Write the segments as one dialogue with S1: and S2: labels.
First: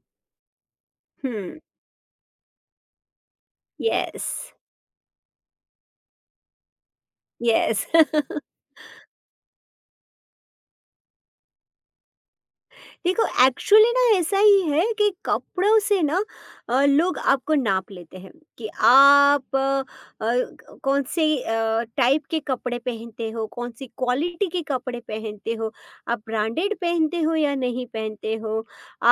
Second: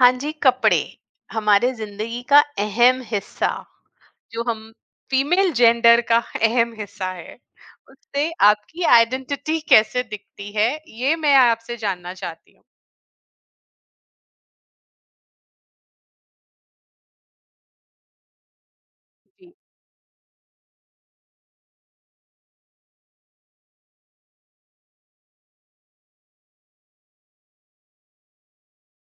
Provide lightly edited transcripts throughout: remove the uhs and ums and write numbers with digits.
S1: हाँ जी, कपड़े
S2: Hmm.
S1: हमारे जिंदगी का अहम हिस्सा, जो
S2: Yes.
S1: हम फीमेल जेंडर का अहम हिस्सा है,
S2: Yes.
S1: उससे आपकी आइडेंटिटी कैसे दिखती है, ये मैं आपसे जानना चाहती हूँ।
S2: देखो एक्चुअली ना ऐसा ही है कि कपड़ों से ना लोग आपको नाप लेते हैं कि
S1: जी।
S2: आप कौन से टाइप के कपड़े पहनते हो, कौन सी क्वालिटी के कपड़े पहनते हो, आप ब्रांडेड पहनते हो या नहीं पहनते हो,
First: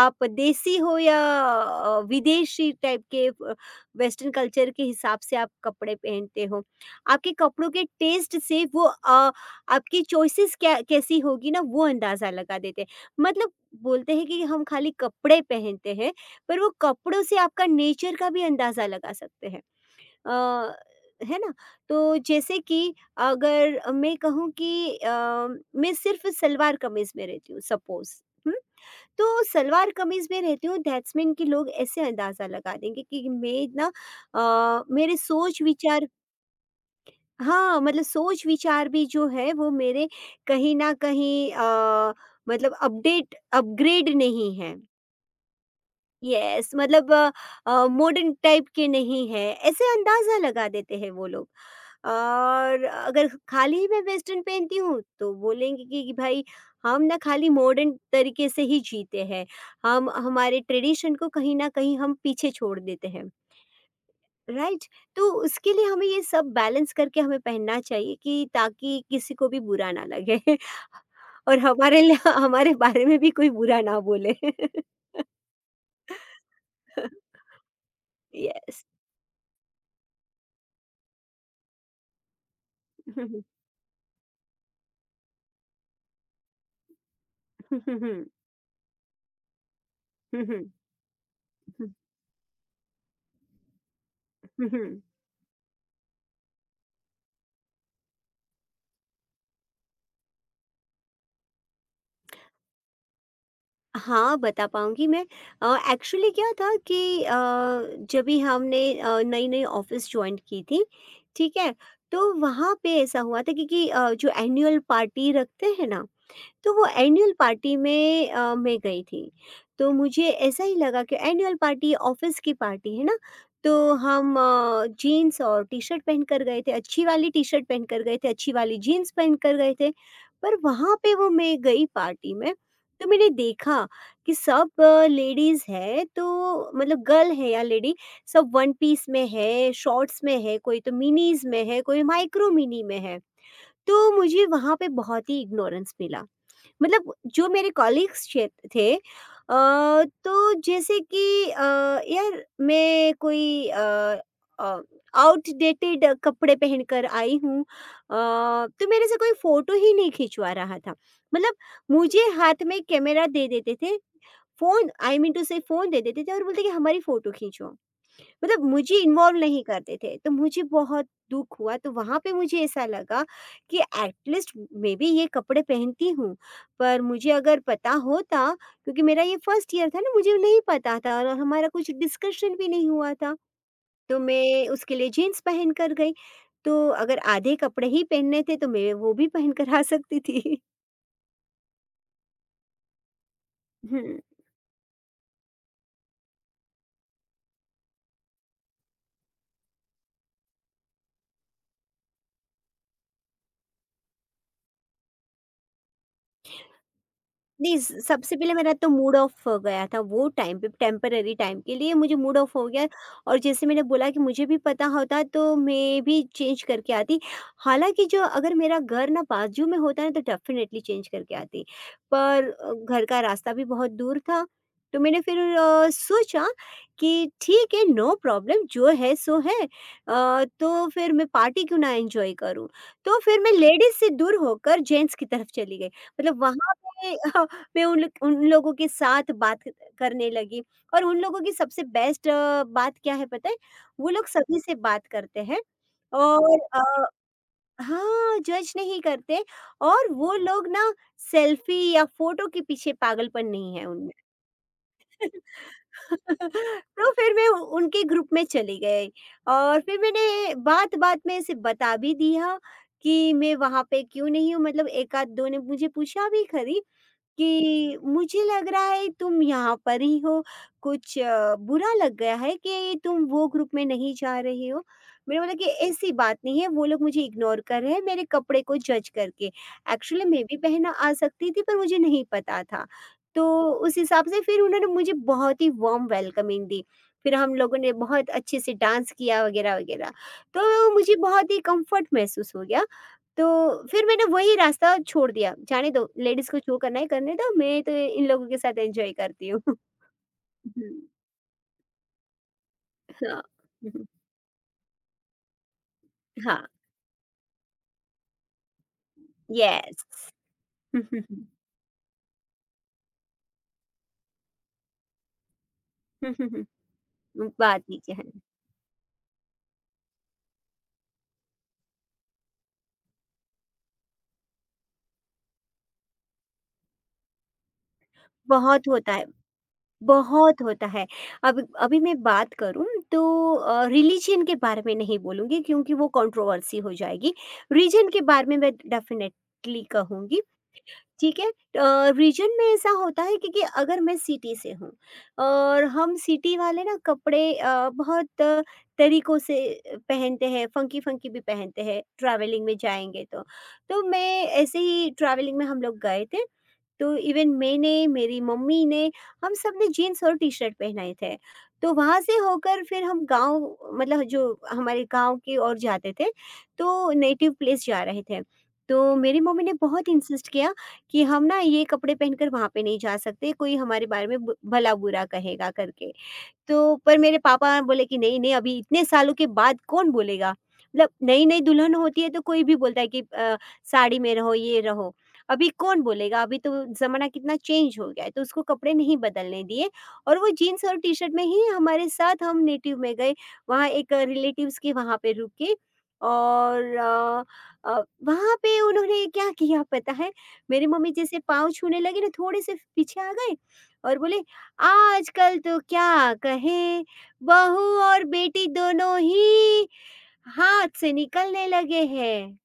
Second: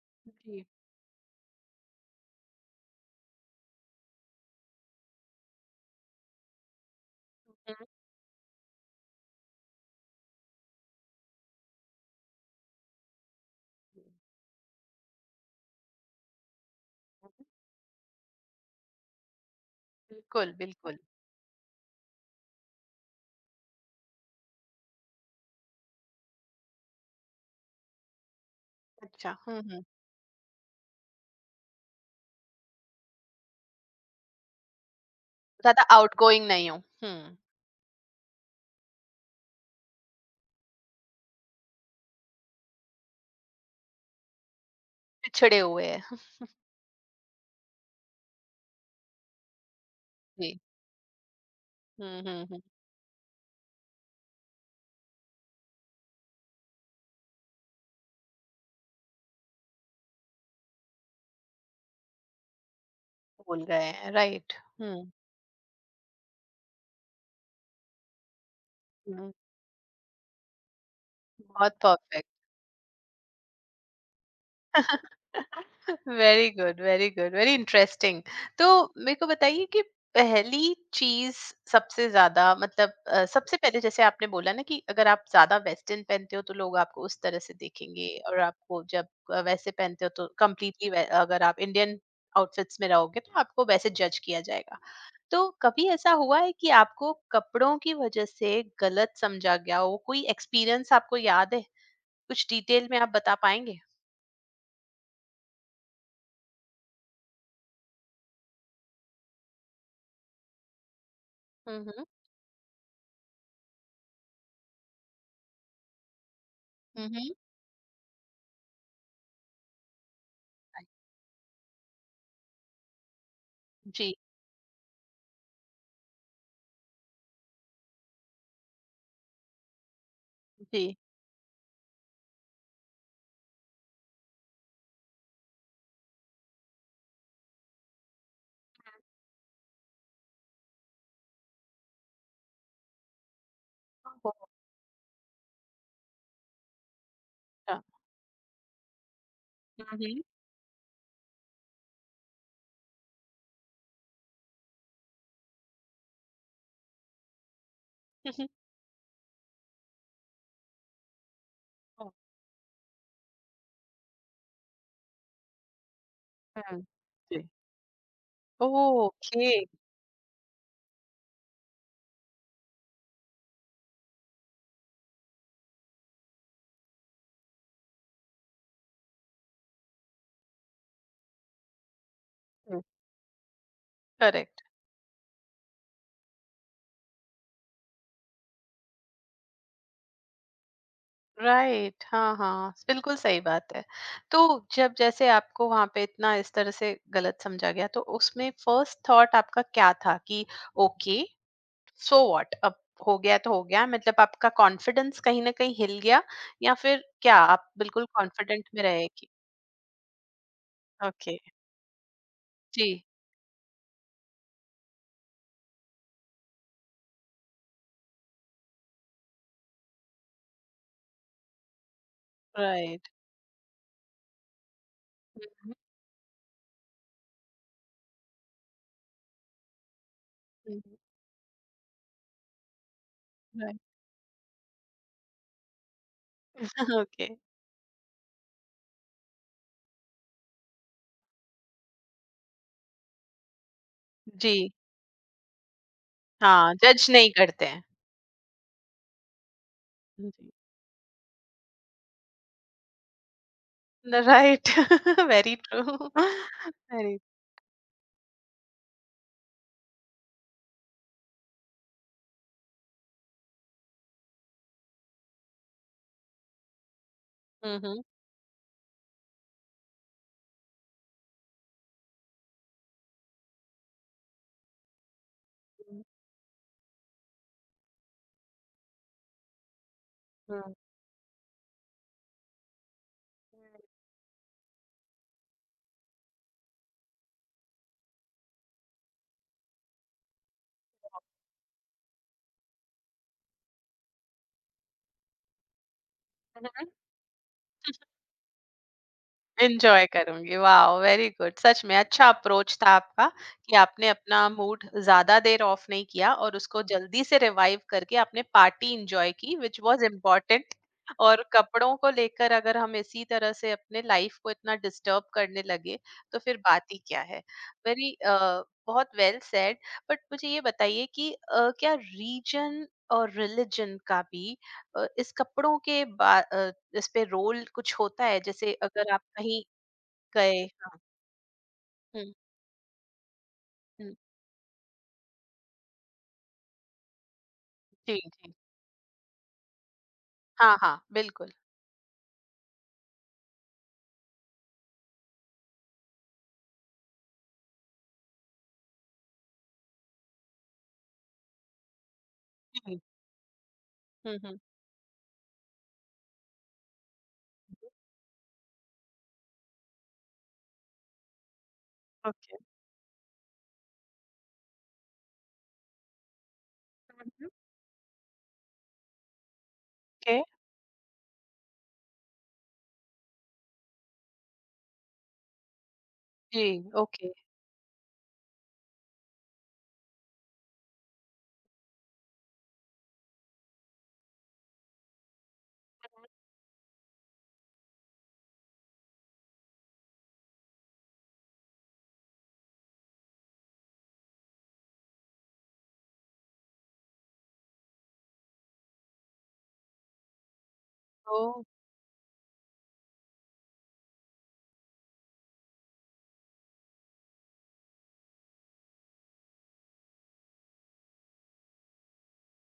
S2: आप
S1: जी।
S2: देसी हो या विदेशी टाइप के वेस्टर्न कल्चर के हिसाब से आप कपड़े पहनते हो। आपके कपड़ों के
S1: हम्म।
S2: टेस्ट से वो आपकी चॉइसेस क्या कैसी होगी ना वो अंदाज़ा लगा देते हैं। मतलब बोलते हैं कि हम खाली कपड़े पहनते हैं, पर वो कपड़ों से आपका नेचर का भी अंदाज़ा लगा सकते हैं।
S1: बिल्कुल
S2: अ,
S1: बिल्कुल।
S2: है ना? तो जैसे कि अगर मैं कहूँ कि मैं सिर्फ़ सलवार कमीज़ में रहती हूँ सपोज़। हुँ?
S1: अच्छा।
S2: तो
S1: हम्म। हम्म।
S2: सलवार कमीज़ में रहती हूँ, दैट्स मीन कि लोग ऐसे अंदाज़ा लगा देंगे कि मैं ना मेरे
S1: ज्यादा
S2: सोच-विचार।
S1: आउटगोइंग नहीं हूँ। हम्म।
S2: हाँ, मतलब सोच-विचार भी जो है वो मेरे कहीं न कहीं मतलब अपडेट अपग्रेड नहीं है।
S1: पिछड़े हुए हैं।
S2: यस, मतलब मॉडर्न टाइप के नहीं है, ऐसे अंदाज़ा
S1: जी।
S2: लगा देते हैं वो लोग।
S1: हम्म। हम्म। हम्म।
S2: और अगर खाली मैं वेस्टर्न पहनती हूँ तो बोलेंगे कि भाई हम ना खाली मॉडर्न तरीके से ही जीते हैं, हम हमारे ट्रेडिशन को कहीं ना कहीं हम पीछे छोड़ देते हैं।
S1: भूल गए हैं। राइट।
S2: राइट।
S1: हम्म।
S2: तो उसके लिए हमें ये सब बैलेंस करके हमें पहनना चाहिए कि ताकि
S1: हम्म।
S2: किसी को भी बुरा ना लगे, और
S1: बहुत
S2: हमारे
S1: परफेक्ट।
S2: लिए हमारे बारे में भी कोई बुरा ना बोले।
S1: Very good,
S2: hmm.
S1: Very good, very interesting. तो
S2: यस।
S1: मेरे को बताइए कि पहली चीज, सबसे ज्यादा मतलब, सबसे पहले जैसे आपने बोला ना कि अगर आप ज्यादा वेस्टर्न पहनते हो तो लोग आपको उस तरह से देखेंगे, और आपको जब वैसे पहनते हो तो कम्प्लीटली, अगर आप इंडियन आउटफिट्स में रहोगे तो आपको वैसे जज किया जाएगा। तो कभी ऐसा हुआ है कि आपको कपड़ों की वजह से गलत समझा गया हो? कोई एक्सपीरियंस आपको याद है? कुछ डिटेल में आप बता पाएंगे?
S2: हाँ, बता पाऊँगी मैं। एक्चुअली क्या था कि जब भी हमने नई-नई ऑफ़िस जॉइन की थी, ठीक है?
S1: हम्म। हम्म।
S2: तो वहाँ पे ऐसा हुआ था क्योंकि जो एनुअल पार्टी रखते हैं ना, तो वो एनुअल
S1: हम्म।
S2: पार्टी में मैं गई थी। तो मुझे ऐसा ही लगा कि एनुअल पार्टी ऑफ़िस की पार्टी है ना, तो
S1: जी।
S2: हम जीन्स और टी-शर्ट पहनकर गए थे, अच्छी वाली टी-शर्ट पहनकर गए थे, अच्छी वाली जीन्स पहनकर गए थे। पर वहाँ
S1: जी।
S2: पे वो मैं गई पार्टी में, तो मैंने देखा कि सब लेडीज़ है, तो मतलब गर्ल है या लेडी, सब वन पीस में है, शॉर्ट्स में है, कोई तो मिनीज़ में है, कोई माइक्रो मिनी में है। तो
S1: ओह!
S2: मुझे वहाँ पे बहुत ही इग्नोरेंस मिला। मतलब जो मेरे
S1: अच्छा।
S2: कॉलीग्स थे, अ,
S1: हुँ, हुँ।
S2: तो जैसे कि यार मैं कोई आउटडेटेड कपड़े पहनकर आई हूँ, तो मेरे से कोई फोटो ही नहीं खिंचवा रहा था। मतलब
S1: ओह!
S2: मुझे हाथ में कैमरा दे देते थे, फोन आई मीन टू से फोन दे देते थे और बोलते कि
S1: हुँ।
S2: हमारी फोटो
S1: जी।
S2: खींचो। मतलब मुझे इन्वॉल्व
S1: ओके।
S2: नहीं करते थे, तो मुझे बहुत दुख हुआ। तो वहाँ पे मुझे ऐसा लगा कि एटलीस्ट मैं भी ये कपड़े पहनती हूँ, पर मुझे अगर पता होता, क्योंकि मेरा ये फर्स्ट ईयर था ना, मुझे नहीं पता था और हमारा कुछ डिस्कशन भी
S1: हुँ।
S2: नहीं हुआ था, तो
S1: करेक्ट।
S2: मैं उसके लिए जीन्स पहन कर गई। तो अगर आधे कपड़े ही पहनने थे तो मैं वो भी पहन कर आ सकती थी।
S1: राइट। हाँ, हाँ, बिल्कुल सही बात है।
S2: हम्म।
S1: तो जब जैसे आपको वहाँ पे इतना इस तरह से गलत समझा गया, तो उसमें फर्स्ट थॉट आपका क्या था कि ओके, सो व्हाट? अब हो गया तो हो गया, मतलब आपका कॉन्फिडेंस कहीं न कहीं हिल गया, या फिर क्या आप
S2: नहीं, स
S1: बिल्कुल
S2: सबसे पहले
S1: कॉन्फिडेंट
S2: मेरा
S1: में
S2: तो
S1: रहे
S2: मूड
S1: कि
S2: ऑफ हो गया था, वो टाइम पे टेम्परेरी
S1: ओके?
S2: टाइम के लिए मुझे मूड ऑफ हो गया।
S1: जी।
S2: और जैसे मैंने बोला कि मुझे भी पता होता तो मैं भी चेंज करके आती। हालाँकि जो अगर मेरा घर ना बाजू में होता ना तो डेफ़िनेटली चेंज करके आती। पर घर
S1: राइट।
S2: का रास्ता भी बहुत दूर था, तो मैंने फिर
S1: हुँ, हुँ,
S2: सोचा कि ठीक है, नो प्रॉब्लम, जो है सो है।
S1: हुँ,
S2: तो
S1: हुँ।
S2: फिर मैं पार्टी क्यों ना एन्जॉय करूँ। तो फिर मैं
S1: राइट।
S2: लेडीज़ से दूर होकर जेंट्स की तरफ चली गई। मतलब वहाँ पे
S1: ओके।
S2: मैं उन लोगों के साथ बात करने लगी। और उन लोगों की सबसे बेस्ट बात क्या है पता है? वो लोग
S1: जी।
S2: सभी से बात करते हैं और
S1: हाँ, जज नहीं करते हैं।
S2: हाँ, जज नहीं करते। और वो
S1: जी।
S2: लोग ना सेल्फी या फ़ोटो के पीछे पागलपन नहीं है उनमें।
S1: राइट। Very true.
S2: तो
S1: वेरी।
S2: फिर मैं उ उनके ग्रुप में चली गई और फिर मैंने बात-बात में ऐसे बता भी दिया कि मैं वहाँ पे क्यों नहीं हूँ। मतलब 1 आध 2 ने मुझे पूछा भी खरी
S1: हुँ,
S2: कि
S1: हुँ।
S2: मुझे लग रहा है तुम यहाँ पर ही हो, कुछ बुरा लग गया है कि तुम वो ग्रुप में नहीं जा रहे हो। मैंने बोला कि
S1: हुँ, हुँ।
S2: ऐसी बात नहीं है, वो लोग मुझे इग्नोर कर रहे हैं मेरे कपड़े को जज करके। एक्चुअली मैं भी
S1: हुँ,
S2: पहनना आ सकती थी पर मुझे नहीं पता था। तो उस हिसाब से फिर उन्होंने मुझे बहुत ही वार्म वेलकमिंग दी। फिर हम लोगों ने बहुत अच्छे से डांस किया वगैरह-वगैरह। तो मुझे बहुत ही कम्फ़र्ट महसूस हो गया। तो फिर मैंने वही रास्ता छोड़ दिया, जाने दो लेडीज़ को जो
S1: हुँ।
S2: करना है करने दो, मैं तो इन लोगों के साथ एन्जॉय करती हूँ।
S1: एन्जॉय करूँगी।
S2: हुँ,
S1: वाओ! Very good. सच में अच्छा अप्रोच था आपका,
S2: हाँ।
S1: कि
S2: हुँ, हुँ,
S1: आपने अपना मूड ज़्यादा देर ऑफ नहीं किया
S2: हाँ,
S1: और उसको जल्दी से रिवाइव करके आपने पार्टी एन्जॉय की, व्हिच
S2: यस।
S1: Was important.
S2: हुँ, हुँ,
S1: और
S2: हुँ।
S1: कपड़ों को लेकर अगर हम इसी तरह से अपने लाइफ़ को इतना डिस्टर्ब करने लगे,
S2: हुँ,
S1: तो फिर
S2: हुँ,
S1: बात ही क्या है।
S2: हुँ। बात
S1: वेरी
S2: नीचे है।
S1: अ, बहुत वेल सेड। बट मुझे ये बताइए कि क्या रीजन और रिलिजन का भी, इस कपड़ों के बा अ, इस पे रोल कुछ होता है? जैसे
S2: बहुत होता
S1: अगर आप
S2: है,
S1: कहीं
S2: बहुत
S1: गए।
S2: होता
S1: हाँ।
S2: है। अब अभी मैं
S1: हुँ,
S2: बात करूँ तो
S1: हुँ।
S2: रिलिजन के बारे में नहीं बोलूँगी क्योंकि वो कंट्रोवर्सी हो जाएगी। रीजन
S1: जी,
S2: के बारे
S1: जी।
S2: में मैं डेफ़िनेटली कहूँगी,
S1: हाँ, हाँ,
S2: ठीक है?
S1: बिल्कुल।
S2: रीजन में ऐसा होता है क्योंकि अगर मैं सिटी से हूँ और हम सिटी वाले ना कपड़े बहुत तरीकों से पहनते हैं, फंकी-फंकी भी पहनते हैं, ट्रैवलिंग में
S1: जी।
S2: जाएँगे तो। तो
S1: हुँ,
S2: मैं
S1: हुँ।
S2: ऐसे ही ट्रैवलिंग में हम लोग गए थे, तो इवन मैंने, मेरी मम्मी ने, हम सब ने जीन्स और टी-शर्ट पहनाए थे। तो वहाँ से
S1: ओके।
S2: होकर फिर हम गाँव मतलब जो हमारे गाँव की ओर जाते थे, तो
S1: हुँ, हुँ।
S2: नेटिव प्लेस जा रहे थे। तो मेरी मम्मी ने बहुत
S1: ओके,
S2: इंसिस्ट किया कि हम ना ये कपड़े पहनकर वहाँ पे नहीं जा सकते, कोई हमारे बारे में ब भला-बुरा कहेगा करके।
S1: जी,
S2: तो पर
S1: ओके।
S2: मेरे पापा बोले कि नहीं, नहीं, अभी इतने सालों के बाद कौन बोलेगा? मतलब नई-नई दुल्हन होती है तो कोई भी बोलता है कि साड़ी में रहो, ये रहो। अभी कौन बोलेगा? अभी तो ज़माना कितना चेंज हो गया है, तो उसको कपड़े नहीं बदलने दिए और वो जीन्स और टी-शर्ट में ही हमारे साथ हम नेटिव में गए। वहाँ एक रिलेटिव्स के वहाँ पे रुके और वहाँ पे उन्होंने क्या किया पता है? मेरी मम्मी जैसे
S1: तो
S2: पाँव छूने लगी ना, थोड़े से पीछे आ गए और बोले, आजकल तो क्या कहें, बहू और बेटी दोनों ही हाथ से निकलने लगे हैं।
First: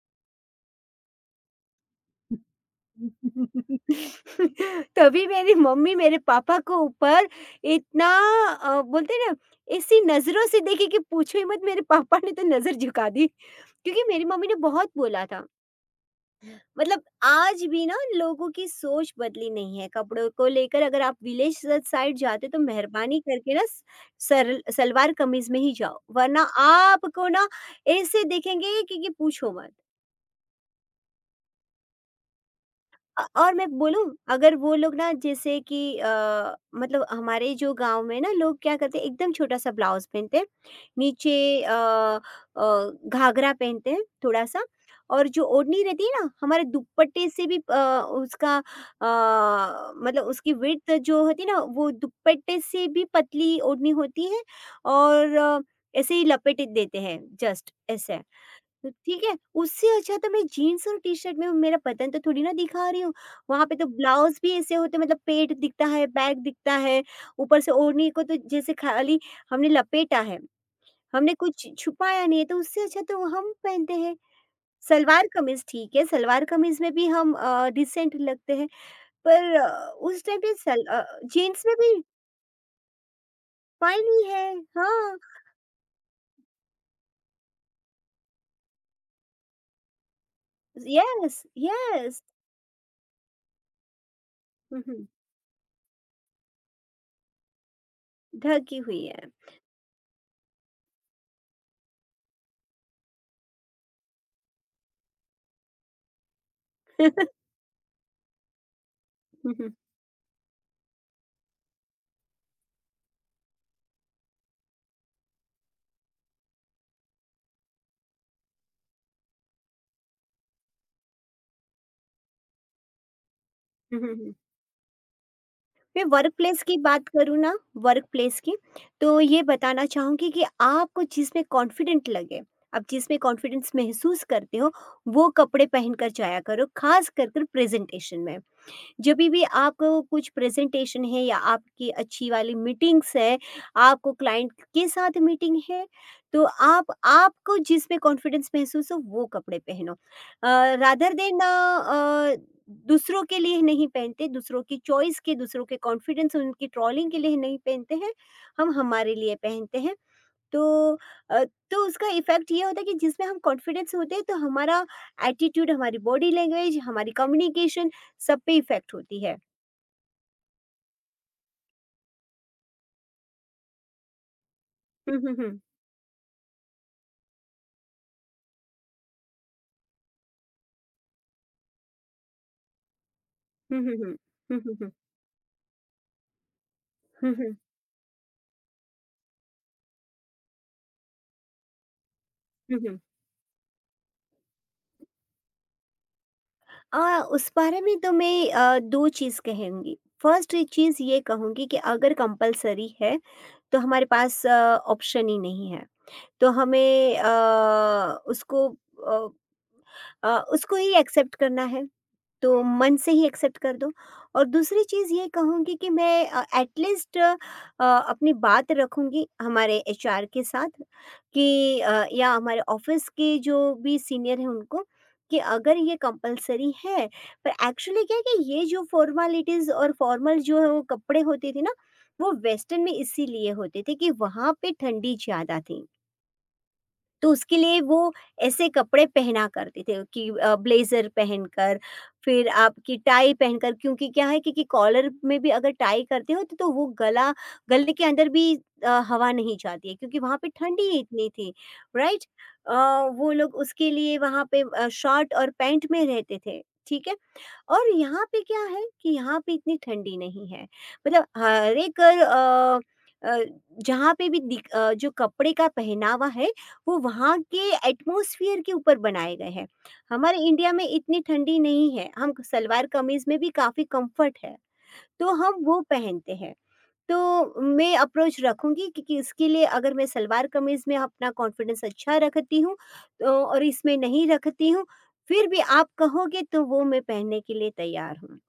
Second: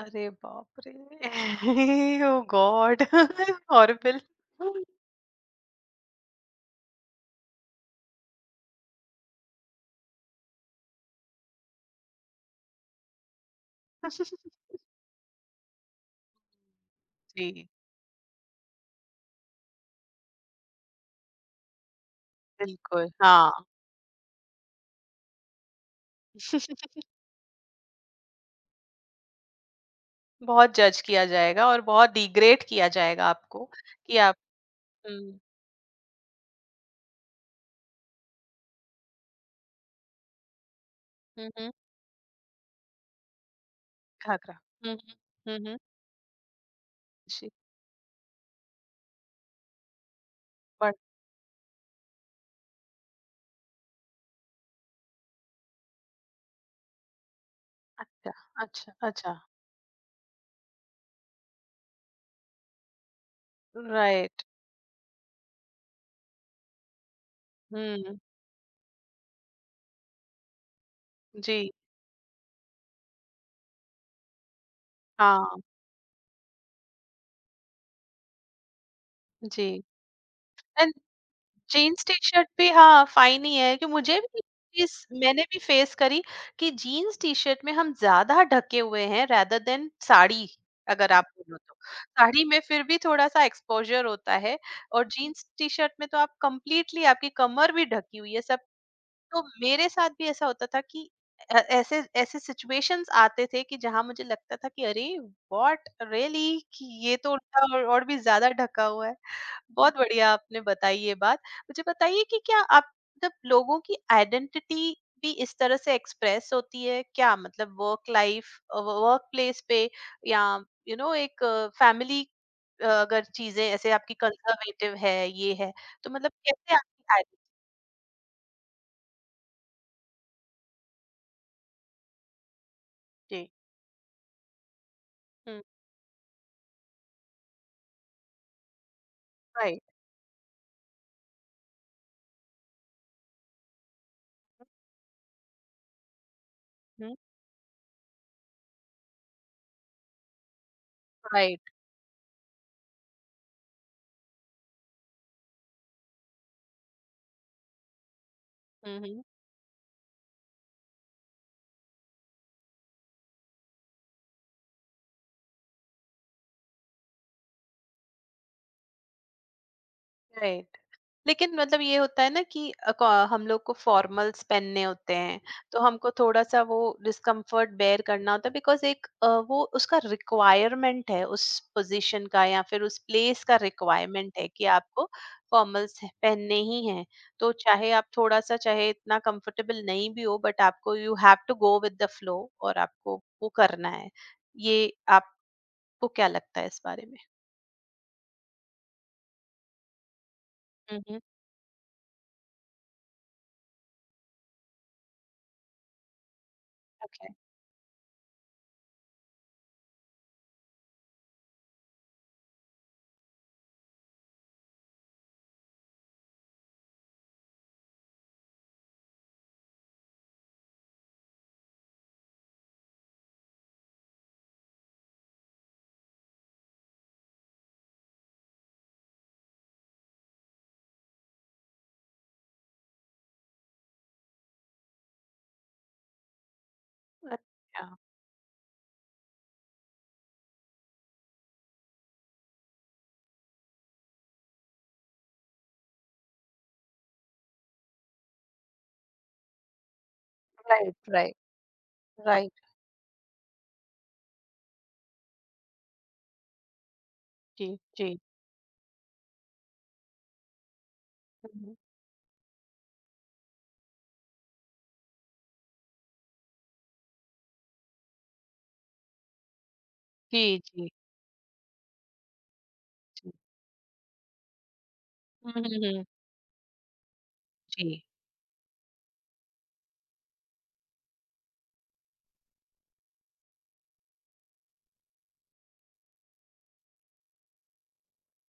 S1: अरे बाप रे! Oh god! हॉरिबल।
S2: तभी मेरी मम्मी मेरे पापा को ऊपर इतना बोलते हैं ना, ऐसी नज़रों से देखी कि पूछो ही मत, मेरे पापा ने तो नज़र झुका दी। क्योंकि मेरी मम्मी ने बहुत बोला था। मतलब आज
S1: जी,
S2: भी ना लोगों की सोच बदली नहीं है कपड़ों को लेकर। अगर आप विलेज साइड जाते तो
S1: बिल्कुल,
S2: मेहरबानी
S1: हाँ।
S2: करके ना सरल सलवार कमीज में ही जाओ, वरना आपको ना ऐसे देखेंगे कि पूछो मत।
S1: बहुत जज किया जाएगा और बहुत डिग्रेड किया जाएगा
S2: और
S1: आपको,
S2: मैं बोलूँ,
S1: कि आप।
S2: अगर वो लोग ना
S1: हुँ,
S2: जैसे कि मतलब हमारे जो गाँव में ना लोग क्या करते हैं, एकदम छोटा-सा ब्लाउज़ पहनते हैं, नीचे
S1: हुँ, हुँ।
S2: अ अ, घाघरा पहनते हैं
S1: घाघरा।
S2: थोड़ा-सा,
S1: हुँ, हुँ।
S2: और जो
S1: हुँ, हुँ।
S2: ओढ़नी रहती है ना, हमारे दुपट्टे से
S1: जी।
S2: भी उसका अ, मतलब उसकी विड्थ जो होती है ना, वो दुपट्टे से भी पतली ओढ़नी होती है, और ऐसे ही लपेट देते हैं जस्ट ऐसे।
S1: अच्छा,
S2: तो
S1: अच्छा,
S2: ठीक है,
S1: अच्छा।
S2: उससे अच्छा तो मैं जीन्स और टी-शर्ट में हूँ, मेरा बदन तो थोड़ी ना दिखा रही हूँ। वहाँ पे तो ब्लाउज़
S1: राइट।
S2: भी ऐसे होते हैं, मतलब पेट दिखता है, बैक दिखता है, ऊपर से ओढ़नी
S1: हुँ।
S2: को तो जैसे खाली हमने लपेटा है, हमने कुछ
S1: जी।
S2: छुपाया नहीं है, तो उससे अच्छा तो हम पहनते हैं। सलवार
S1: हाँ।
S2: कमीज़ ठीक है, सलवार कमीज़ में भी हम डिसेंट लगते हैं, पर
S1: जी।
S2: उस टाइम पे
S1: एंड
S2: जीन्स में भी
S1: जीन्स टी-शर्ट भी हाँ, फ़ाइन ही है कि
S2: फाइन
S1: मुझे
S2: ही
S1: भी
S2: है।
S1: चीज़
S2: हाँ,
S1: मैंने भी फ़ेस करी, कि जीन्स टी-शर्ट में हम ज़्यादा ढके हुए हैं रेदर देन साड़ी, अगर आप
S2: येस,
S1: बोलो तो।
S2: येस।
S1: साड़ी में फिर भी थोड़ा-सा एक्सपोज़र होता है,
S2: हुँ, हुँ,
S1: और जीन्स टी-शर्ट में तो आप कंप्लीटली, आपकी कमर भी ढकी हुई है, सब।
S2: ढकी हुई है।
S1: तो मेरे साथ भी ऐसा होता था कि ऐसे ऐसे सिचुएशंस आते थे कि जहां मुझे लगता था कि अरे व्हाट रियली, कि ये तो उल्टा और भी ज्यादा ढका हुआ है।
S2: हुँ, हुँ।
S1: बहुत बढ़िया आपने बताई ये बात। मुझे बताइए कि क्या आप, जब लोगों की आइडेंटिटी भी इस तरह से एक्सप्रेस होती है, क्या मतलब वर्क लाइफ, वर्क प्लेस पे, या यू you नो know, एक फैमिली, अगर चीजें ऐसे
S2: हुँ,
S1: आपकी
S2: हुँ, हुँ।
S1: कंजर्वेटिव है, ये है,
S2: मैं
S1: तो मतलब
S2: वर्कप्लेस
S1: कैसे
S2: की बात
S1: आपकी
S2: करूँ ना, वर्कप्लेस की, तो ये बताना चाहूँगी कि आपको जिसमें कॉन्फिडेंट लगे, आप जिसमें
S1: आइडेंटिटी।
S2: कॉन्फिडेंस महसूस करते हो, वो कपड़े पहनकर जाया करो, ख़ास कर कर प्रेज़ेंटेशन में। जभी भी
S1: राइट।
S2: आपको कुछ प्रेजेंटेशन है या आपकी अच्छी वाली मीटिंग्स है, आपको क्लाइंट के साथ मीटिंग है, तो आप आपको जिसमें कॉन्फिडेंस महसूस हो वो कपड़े पहनो। Rather than
S1: right.
S2: दूसरों के लिए नहीं पहनते, दूसरों की चॉइस के, दूसरों के कॉन्फिडेंस, उनकी ट्रोलिंग के लिए नहीं पहनते हैं, हम
S1: हम्म।
S2: हमारे
S1: हम्म।
S2: लिए पहनते हैं। तो अ, तो उसका इफ़ेक्ट ये होता है कि जिसमें हम कॉन्फिडेंस होते हैं तो हमारा एटीट्यूड, हमारी बॉडी लैंग्वेज, हमारी कम्युनिकेशन सब पे इफ़ेक्ट होती है।
S1: राइट। लेकिन मतलब ये होता है ना कि हम लोग को फॉर्मल्स पहनने होते
S2: हुँ, हुँ,
S1: हैं,
S2: हुँ।
S1: तो हमको थोड़ा सा वो डिस्कम्फर्ट बेयर करना होता है, बिकॉज एक वो उसका रिक्वायरमेंट है, उस पोजीशन का या फिर उस प्लेस का
S2: हुँ, हुँ, हुँ।
S1: रिक्वायरमेंट है
S2: हुँ,
S1: कि
S2: हुँ, हुँ।
S1: आपको फॉर्मल्स पहनने ही हैं।
S2: हुँ,
S1: तो
S2: हुँ।
S1: चाहे आप थोड़ा सा, चाहे इतना कंफर्टेबल नहीं भी हो, बट आपको you have to go with the flow
S2: हुँ,
S1: और
S2: हुँ।
S1: आपको वो करना है। ये आपको क्या लगता है इस बारे में?
S2: उस बारे में तो मैं 2 चीज़ कहूँगी। फर्स्ट चीज़
S1: हम्म,
S2: ये
S1: हम्म।
S2: कहूँगी कि अगर कंपल्सरी है, तो हमारे पास ऑप्शन ही नहीं है। तो हमें
S1: ओके।
S2: उसको अ अ, उसको ही एक्सेप्ट करना है। तो मन से ही एक्सेप्ट कर दो। और दूसरी चीज़ ये कहूँगी कि मैं एटलीस्ट अपनी बात रखूँगी हमारे एचआर के साथ कि या हमारे ऑफिस के जो भी सीनियर हैं उनको कि अगर ये कंपलसरी है। पर एक्चुअली क्या है कि ये जो फॉर्मेलिटीज़ और फॉर्मल जो है वो कपड़े होते थे ना, वो वेस्टर्न में इसीलिए होते थे कि वहाँ पे ठंडी ज़्यादा थी, तो उसके लिए
S1: अच्छा।
S2: वो ऐसे कपड़े पहना करते थे कि ब्लेज़र पहनकर, फिर आपकी टाई पहनकर, क्योंकि क्या है क्योंकि कॉलर में भी अगर टाई करते हो तो वो गला गले के अंदर भी हवा नहीं जाती है, क्योंकि वहाँ पे ठंडी
S1: राइट,
S2: इतनी
S1: राइट,
S2: थी, राइट?
S1: राइट।
S2: अ, वो लोग उसके लिए वहाँ पे शॉर्ट और पैंट में रहते थे, ठीक है?
S1: जी,
S2: और
S1: जी।
S2: यहाँ पे क्या है कि यहाँ पे इतनी ठंडी नहीं है, मतलब
S1: हुँ,
S2: हर
S1: हुँ।
S2: एक अ, जहाँ पे भी जो कपड़े का पहनावा है वो वहाँ के एटमॉस्फेयर के ऊपर बनाए गए हैं। हमारे
S1: जी,
S2: इंडिया में
S1: जी,
S2: इतनी ठंडी नहीं है, हम सलवार कमीज
S1: जी।
S2: में भी काफ़ी कंफर्ट है, तो
S1: हुँ, हुँ,
S2: हम वो
S1: हुँ।
S2: पहनते हैं। तो
S1: जी।
S2: मैं अप्रोच रखूँगी, क्योंकि इसके लिए अगर मैं सलवार कमीज़ में अपना कॉन्फिडेंस अच्छा रखती हूँ तो और इसमें नहीं रखती हूँ, फिर भी आप कहोगे तो वो मैं पहनने के लिए तैयार हूँ।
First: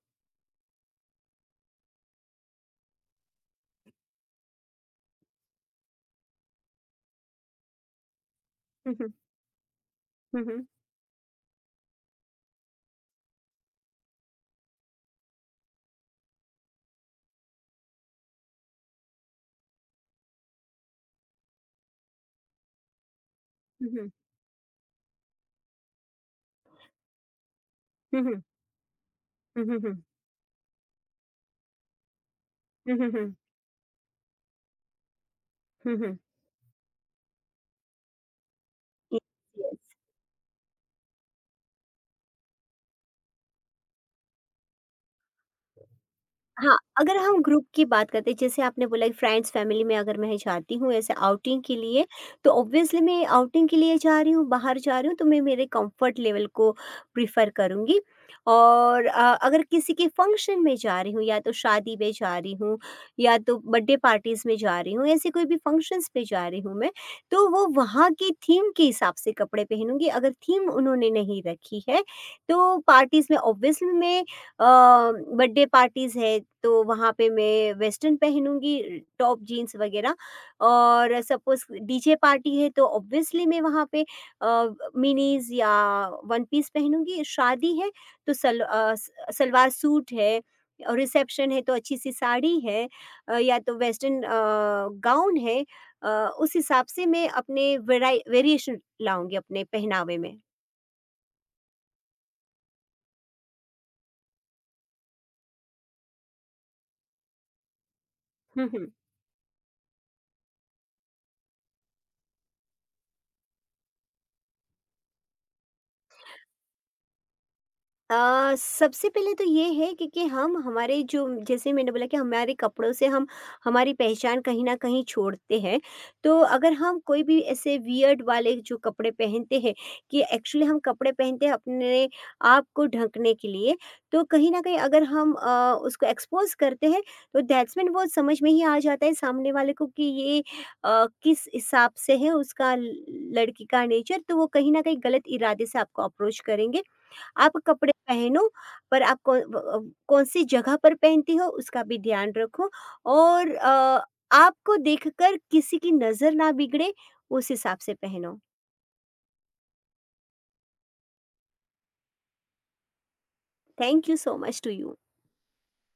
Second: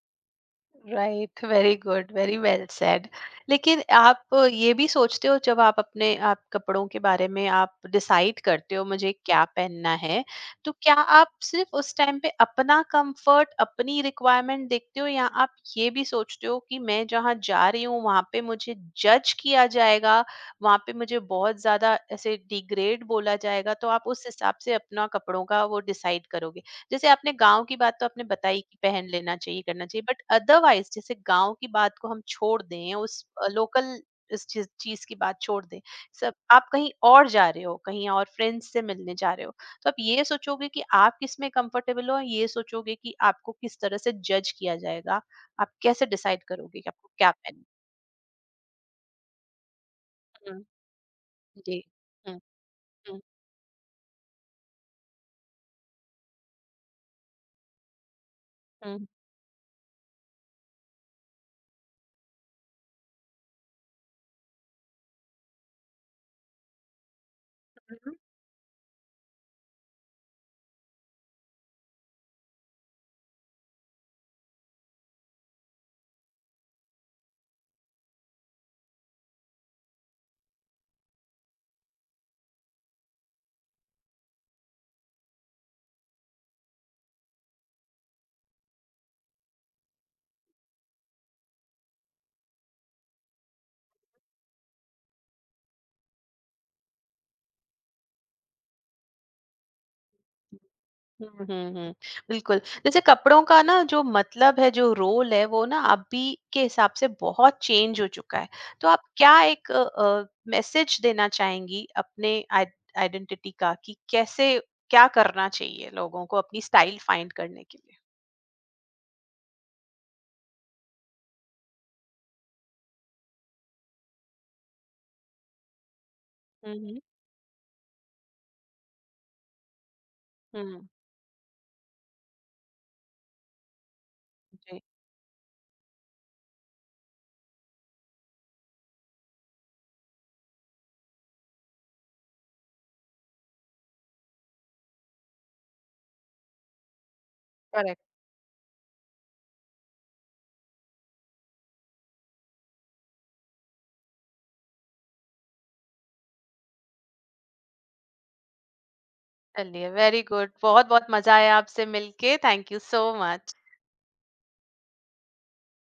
S1: Right. Very good, very well said. लेकिन आप ये भी सोचते हो, जब आप अपने आप कपड़ों के बारे में आप डिसाइड करते हो
S2: हुँ,
S1: मुझे
S2: हुँ।
S1: क्या पहनना है,
S2: हुँ, हुँ।
S1: तो क्या आप सिर्फ उस टाइम पे अपना कंफर्ट, अपनी रिक्वायरमेंट देखते हो, या आप ये भी सोचते हो कि मैं जहाँ जा रही हूँ वहाँ पे मुझे जज किया जाएगा, वहाँ पे मुझे बहुत ज्यादा ऐसे डिग्रेड बोला जाएगा, तो
S2: हुँ,
S1: आप
S2: हुँ।
S1: उस हिसाब से अपना कपड़ों का वो डिसाइड करोगे? जैसे आपने गाँव की बात तो
S2: हुँ,
S1: आपने
S2: हुँ।
S1: बताई कि पहन लेना चाहिए,
S2: हुँ, हुँ,
S1: करना
S2: हुँ।
S1: चाहिए, बट अदरवाइज़ जैसे गाँव की बात को हम छोड़ दें,
S2: हुँ, हुँ,
S1: उस
S2: हुँ।
S1: लोकल इस चीज़ चीज़ की बात छोड़ दें,
S2: हुँ, हुँ।
S1: सब आप कहीं और जा रहे हो, कहीं और फ्रेंड्स से मिलने जा रहे हो,
S2: ये
S1: तो आप ये सोचोगे कि आप किसमें कंफर्टेबल हो, ये सोचोगे कि आपको किस तरह से जज किया जाएगा, आप कैसे डिसाइड
S2: हाँ,
S1: करोगे कि आपको
S2: अगर
S1: क्या
S2: हम
S1: पहनना
S2: ग्रुप
S1: है?
S2: की बात करते हैं, जैसे आपने बोला कि फ्रेंड्स फैमिली में अगर मैं
S1: हुँ,
S2: जाती हूँ ऐसे आउटिंग के
S1: जी।
S2: लिए,
S1: हुँ,
S2: तो ऑब्वियसली
S1: हुँ,
S2: मैं आउटिंग के लिए जा रही हूँ, बाहर जा रही हूँ, तो मैं मेरे कंफर्ट लेवल को प्रिफर करूँगी। और अगर किसी के फंक्शन में जा रही हूँ या तो शादी में जा रही हूँ या तो बर्थडे पार्टीज में जा रही हूँ, ऐसे कोई भी फंक्शंस पे जा रही हूँ मैं, तो वो वहाँ
S1: हुँ।
S2: की थीम के हिसाब से कपड़े पहनूंगी। अगर थीम उन्होंने नहीं रखी है, तो पार्टीज में ऑब्वियसली मैं बर्थडे पार्टीज़ है तो वहाँ पे मैं वेस्टर्न पहनूँगी, टॉप जीन्स वगैरह, और सपोज़ डीजे पार्टी है तो ऑब्वियसली मैं वहाँ पे मिनीज़ या वन पीस पहनूँगी। शादी है तो सल अ, स सलवार सूट है, और रिसेप्शन है तो अच्छी-सी साड़ी है, या तो वेस्टर्न गाउन है, अ, उस हिसाब से मैं अपने वेराइ वेरिएशन लाऊँगी अपने पहनावे में।
S1: हुँ, हुँ, हुँ। बिल्कुल। जैसे कपड़ों का ना जो मतलब है, जो रोल है, वो ना अभी के हिसाब से बहुत चेंज हो चुका है।
S2: हुँ,
S1: तो
S2: हुँ।
S1: आप क्या एक मैसेज देना चाहेंगी अपने आइ आइडेंटिटी का, कि कैसे, क्या करना चाहिए लोगों को अपनी स्टाइल फाइंड करने के लिए?
S2: सबसे पहले तो ये है कि हम हमारे जो, जैसे मैंने बोला कि हमारे कपड़ों से हम हमारी पहचान कहीं ना कहीं छोड़ते हैं, तो अगर
S1: हुँ,
S2: हम
S1: हुँ।
S2: कोई भी ऐसे वियर्ड वाले जो कपड़े पहनते हैं, कि एक्चुअली हम
S1: हुँ,
S2: कपड़े पहनते हैं अपने आप को ढंकने के लिए, तो कहीं ना कहीं
S1: जी,
S2: अगर हम उसको एक्सपोज करते हैं, तो दैट्स मीन वो समझ में ही आ जाता है सामने वाले को कि ये किस हिसाब से है उसका लड़की का नेचर, तो वो कहीं ना कहीं गलत इरादे से आपको अप्रोच करेंगे। आप कपड़े
S1: करेक्ट।
S2: पहनो, पर आप कौन-सी जगह पर पहनती हो उसका भी ध्यान रखो, और आपको देखकर किसी की नज़र ना बिगड़े, उस हिसाब से पहनो।
S1: चलिए वेरी गुड। बहुत-बहुत मज़ा आया आपसे मिलके। Thank you so much.
S2: Thank you so much to you.